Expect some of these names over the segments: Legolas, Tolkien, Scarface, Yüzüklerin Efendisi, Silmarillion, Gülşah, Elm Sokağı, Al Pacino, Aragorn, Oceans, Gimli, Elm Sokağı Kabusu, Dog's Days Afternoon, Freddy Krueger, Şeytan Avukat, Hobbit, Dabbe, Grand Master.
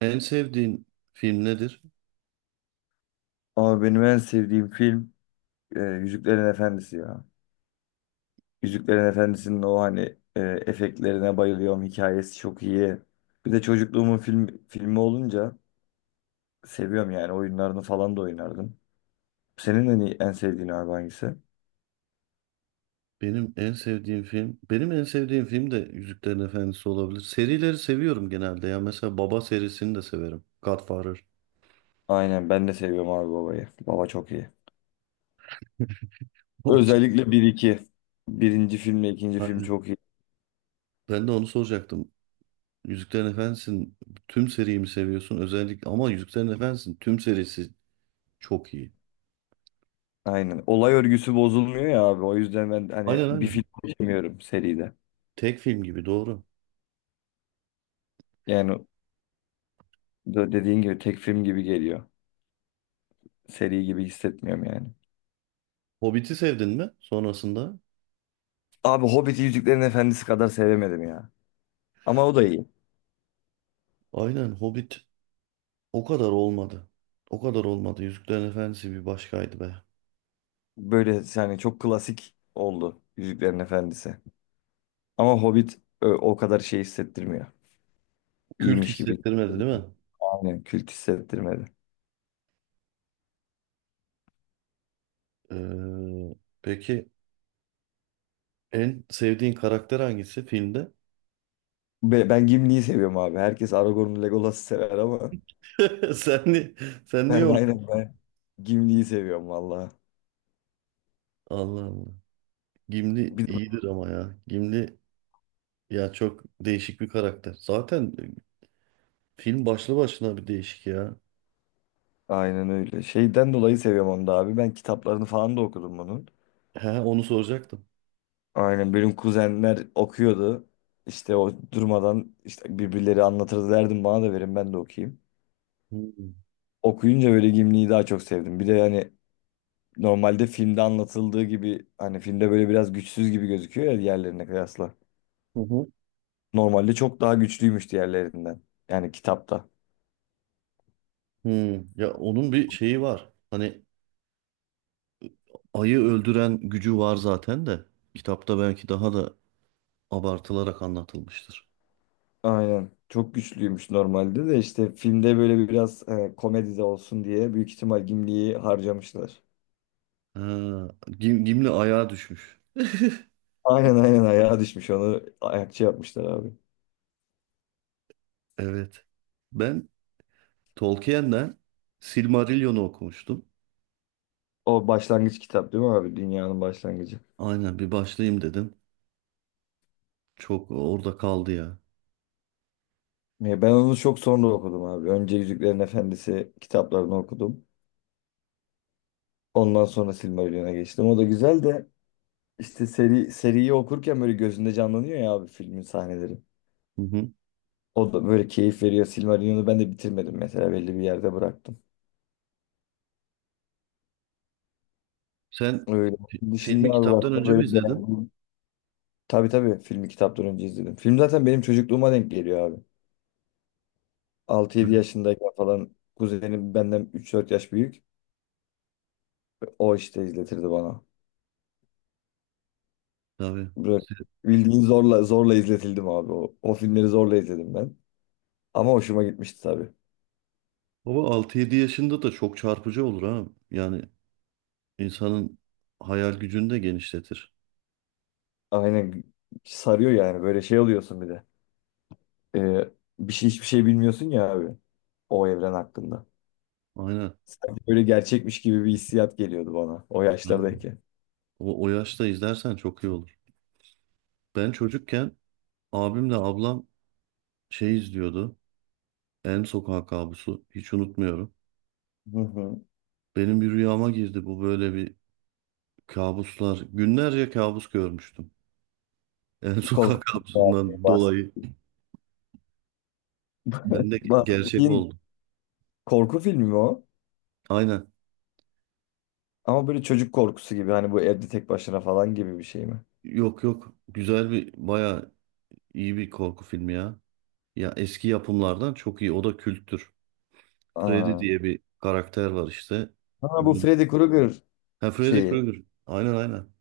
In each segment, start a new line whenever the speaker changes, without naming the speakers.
En sevdiğin film nedir?
Ama benim en sevdiğim film Yüzüklerin Efendisi ya. Yüzüklerin Efendisi'nin o hani efektlerine bayılıyorum. Hikayesi çok iyi. Bir de çocukluğumun filmi olunca seviyorum yani. Oyunlarını falan da oynardım. Senin en sevdiğin abi hangisi?
Benim en sevdiğim film de Yüzüklerin Efendisi olabilir. Serileri seviyorum genelde ya. Mesela Baba serisini de severim. Godfather.
Aynen ben de seviyorum abi babayı. Baba çok iyi. Özellikle bir iki. Birinci filmle ikinci film
Aynen.
çok iyi.
Ben de onu soracaktım. Yüzüklerin Efendisi'nin tüm seriyi mi seviyorsun? Özellikle ama Yüzüklerin Efendisi'nin tüm serisi çok iyi.
Aynen. Olay örgüsü bozulmuyor ya abi. O yüzden ben hani
Aynen,
bir
aynen.
film seçemiyorum seride.
Tek film gibi, doğru.
Yani dediğin gibi tek film gibi geliyor. Seri gibi hissetmiyorum yani.
Hobbit'i sevdin mi sonrasında?
Abi Hobbit'i Yüzüklerin Efendisi kadar sevemedim ya. Ama o da iyi.
Aynen, Hobbit o kadar olmadı. O kadar olmadı. Yüzüklerin Efendisi bir başkaydı be.
Böyle yani çok klasik oldu Yüzüklerin Efendisi. Ama Hobbit o kadar şey hissettirmiyor.
Kült
İyiymiş gibi.
hissettirmedi, değil mi?
Aynen kült hissettirmedi.
Ee, peki en sevdiğin karakter hangisi filmde?
Ben Gimli'yi seviyorum abi. Herkes Aragorn'u Legolas'ı sever ama
Sen ni Sen niye onu?
ben Gimli'yi seviyorum valla.
Allah Allah. Gimli
Bir de-
iyidir ama ya. Gimli ya, çok değişik bir karakter. Zaten film başlı başına bir değişik ya.
aynen öyle. Şeyden dolayı seviyorum onu da abi. Ben kitaplarını falan da okudum bunun.
He, onu soracaktım.
Aynen benim kuzenler okuyordu. İşte o durmadan işte birbirleri anlatırdı derdim bana da verin ben de okuyayım.
Hmm.
Okuyunca böyle Gimli'yi daha çok sevdim. Bir de hani normalde filmde anlatıldığı gibi hani filmde böyle biraz güçsüz gibi gözüküyor ya diğerlerine kıyasla.
Hı hı.
Normalde çok daha güçlüymüş diğerlerinden. Yani kitapta.
Hmm. Ya, onun bir şeyi var. Hani ayı öldüren gücü var zaten de. Kitapta belki daha da abartılarak anlatılmıştır.
Aynen. Çok güçlüymüş normalde de işte filmde böyle biraz komedi de olsun diye büyük ihtimal Gimli'yi harcamışlar.
Ha, Gimli ayağa düşmüş.
Aynen aynen ayağa düşmüş onu ayakçı yapmışlar abi.
Evet. Ben Tolkien'den Silmarillion'u okumuştum.
O başlangıç kitap değil mi abi? Dünyanın başlangıcı.
Aynen, bir başlayayım dedim. Çok orada kaldı ya.
Ya ben onu çok sonra okudum abi. Önce Yüzüklerin Efendisi kitaplarını okudum. Ondan sonra Silmarillion'a geçtim. O da güzel de işte seriyi okurken böyle gözünde canlanıyor ya abi filmin sahneleri.
Hı hı.
O da böyle keyif veriyor. Silmarillion'u ben de bitirmedim mesela belli bir yerde bıraktım.
Sen
Öyle. Onun dışında
filmi
abi
kitaptan
bak
önce mi
böyle
izledin?
beğendim. Tabii tabii filmi kitaptan önce izledim. Film zaten benim çocukluğuma denk geliyor abi. Altı
Hı,
yedi yaşındayken falan kuzenim benden üç dört yaş büyük. O işte izletirdi bana.
tabii.
Böyle
Se-
bildiğin zorla zorla izletildim abi. O filmleri zorla izledim ben. Ama hoşuma gitmişti tabii.
Baba altı yedi yaşında da çok çarpıcı olur ha. Yani insanın hayal gücünü de genişletir.
Aynen sarıyor yani böyle şey oluyorsun bir de. Ee, Bir şey hiçbir şey bilmiyorsun ya abi o evren hakkında.
Aynen.
Sanki böyle gerçekmiş gibi bir hissiyat geliyordu bana o
Aynen.
yaşlardayken.
O, o yaşta izlersen çok iyi olur. Ben çocukken abimle ablam şey izliyordu. Elm Sokağı Kabusu. Hiç unutmuyorum.
Hı hı.
Benim bir rüyama girdi bu, böyle bir kabuslar. Günlerce kabus görmüştüm. Yani
Korku
sokak
filmi abi.
kabusundan dolayı. Ben de gerçek
Bahsettiğin
oldu.
korku filmi mi o?
Aynen.
Ama böyle çocuk korkusu gibi hani bu evde tek başına falan gibi bir şey mi?
Yok yok. Güzel bir, bayağı iyi bir korku filmi ya. Ya eski yapımlardan çok iyi. O da kültür. Freddy
Aa.
diye bir karakter var işte.
Ha bu
Bunun...
Freddy Krueger
Ha, Freddy
şeyi
Krueger. Aynen, aynen.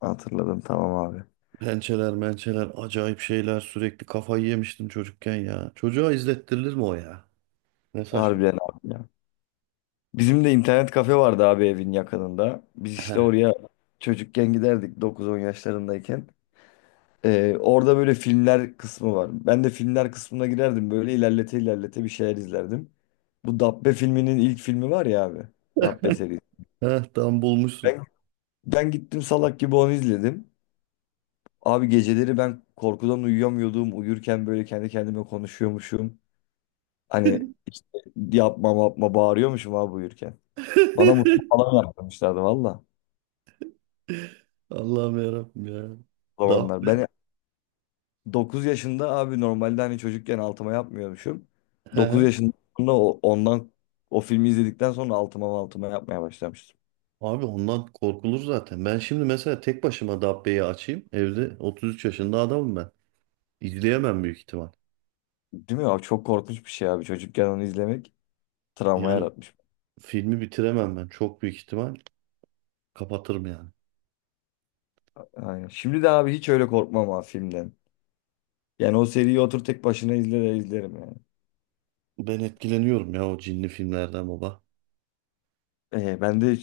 hatırladım tamam abi.
Pençeler, mençeler, acayip şeyler. Sürekli kafayı yemiştim çocukken ya. Çocuğa izlettirilir mi o ya? Ne saçma.
Harbiden abi ya. Bizim de internet kafe vardı abi evin yakınında. Biz işte
Heh,
oraya çocukken giderdik 9-10 yaşlarındayken. Orada böyle filmler kısmı var. Ben de filmler kısmına girerdim böyle ilerlete ilerlete bir şeyler izlerdim. Bu Dabbe filminin ilk filmi var ya abi. Dabbe serisi.
heh, tam bulmuşsun.
Ben, Ben gittim salak gibi onu izledim. Abi geceleri ben korkudan uyuyamıyordum. Uyurken böyle kendi kendime konuşuyormuşum. Hani işte yapma yapma bağırıyormuşum abi uyurken. Bana musluk falan yaptırmışlardı valla
Allah'ım, yarabbim ya.
o
Dabbe.
zamanlar. Ben 9 yaşında abi normalde hani çocukken altıma yapmıyormuşum.
He.
9
He.
yaşında sonra ondan o filmi izledikten sonra altıma altıma yapmaya başlamıştım.
Abi ondan korkulur zaten. Ben şimdi mesela tek başıma Dabbe'yi açayım. Evde 33 yaşında adamım ben. İzleyemem büyük ihtimal.
Değil mi abi? Çok korkunç bir şey abi. Çocukken onu izlemek travma
Yani
yaratmış.
filmi bitiremem ben. Çok büyük ihtimal kapatırım yani.
Aynen. Şimdi de abi hiç öyle korkmam abi filmden. Yani o seriyi otur tek başına izle de izlerim yani.
Ben etkileniyorum ya o cinli filmlerden baba.
Ben de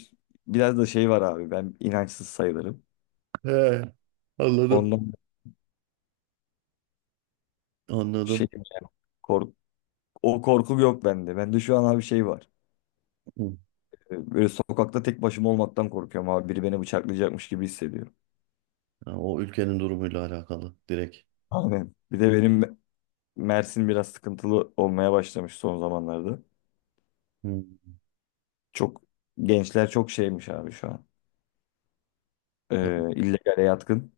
biraz da şey var abi. Ben inançsız sayılırım.
He. Anladım.
Ondan şey
Anladım.
kork o korku yok bende. Bende şu an abi şey var.
Hı.
Böyle sokakta tek başıma olmaktan korkuyorum abi. Biri beni bıçaklayacakmış gibi hissediyorum.
Ya o ülkenin durumuyla alakalı direkt.
Aynen. Bir de benim Mersin biraz sıkıntılı olmaya başlamış son zamanlarda.
Hı.
Çok gençler çok şeymiş abi şu an.
Ya,
İllegale yatkın.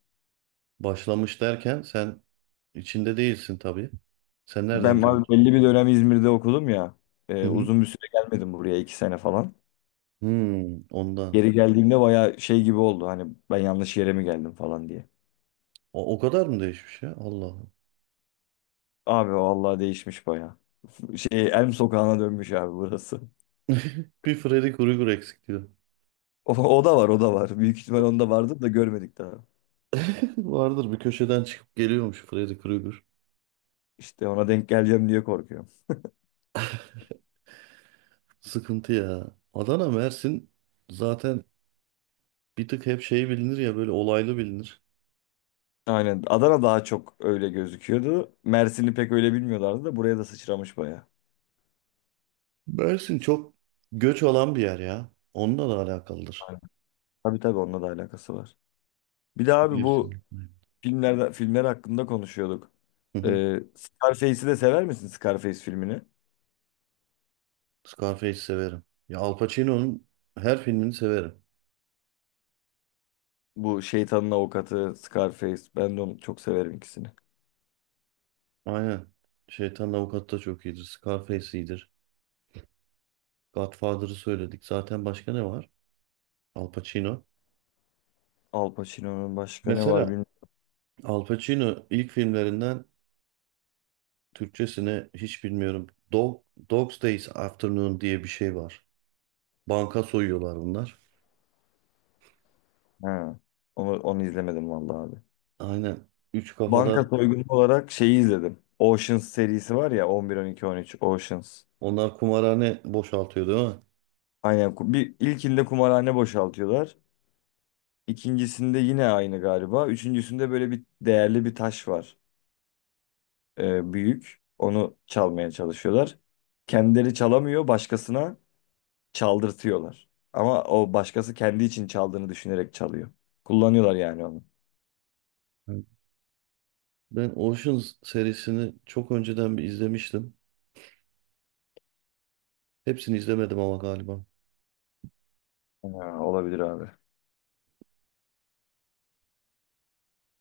başlamış derken sen içinde değilsin tabii. Sen nereden
Ben
duydun?
abi belli bir dönem İzmir'de okudum ya. Uzun bir süre gelmedim buraya iki sene falan.
Hmm, ondan.
Geri geldiğimde baya şey gibi oldu. Hani ben yanlış yere mi geldim falan diye.
O, o kadar mı değişmiş ya? Allah Allah.
Abi vallahi değişmiş baya. Şey Elm Sokağı'na dönmüş abi burası.
Bir Freddy Krueger eksik diyor.
O da var o da var. Büyük ihtimal onda vardır da görmedik daha.
Vardır, bir köşeden çıkıp geliyormuş Freddy Krueger.
İşte ona denk geleceğim diye korkuyorum.
Sıkıntı ya. Adana, Mersin zaten bir tık hep şey bilinir ya, böyle olaylı bilinir.
Aynen Adana daha çok öyle gözüküyordu. Mersin'i pek öyle bilmiyorlardı da buraya da sıçramış baya.
Mersin çok göç alan bir yer ya. Onunla da alakalıdır.
Aynen. Tabii tabii onunla da alakası var. Bir de abi bu
Mevsimlik.
filmler hakkında konuşuyorduk.
Hı hı.
Scarface'i de sever misin Scarface filmini?
Scarface'i severim. Ya Al Pacino'nun her filmini severim.
Bu şeytanın avukatı Scarface. Ben de onu çok severim ikisini.
Aynen. Şeytan Avukat da çok iyidir. Scarface iyidir. Godfather'ı söyledik. Zaten başka ne var? Al Pacino.
Al Pacino'nun başka ne var
Mesela
bilmiyorum.
Al Pacino ilk filmlerinden, Türkçesine hiç bilmiyorum. Dog, Dog's Days Afternoon diye bir şey var. Banka soyuyorlar bunlar.
Ha. Onu izlemedim vallahi abi.
Aynen. Üç kafalar
Banka soygunu olarak şeyi izledim. Oceans serisi var ya 11, 12, 13 Oceans.
onlar, kumarhane boşaltıyor değil mi?
Aynen. Bir, ilkinde kumarhane boşaltıyorlar. İkincisinde yine aynı galiba. Üçüncüsünde böyle bir değerli bir taş var. Büyük. Onu çalmaya çalışıyorlar. Kendileri çalamıyor başkasına. Çaldırtıyorlar. Ama o başkası kendi için çaldığını düşünerek çalıyor. Kullanıyorlar yani onu.
Evet. Ben Oceans serisini çok önceden bir izlemiştim. Hepsini izlemedim ama galiba.
Ha, olabilir abi.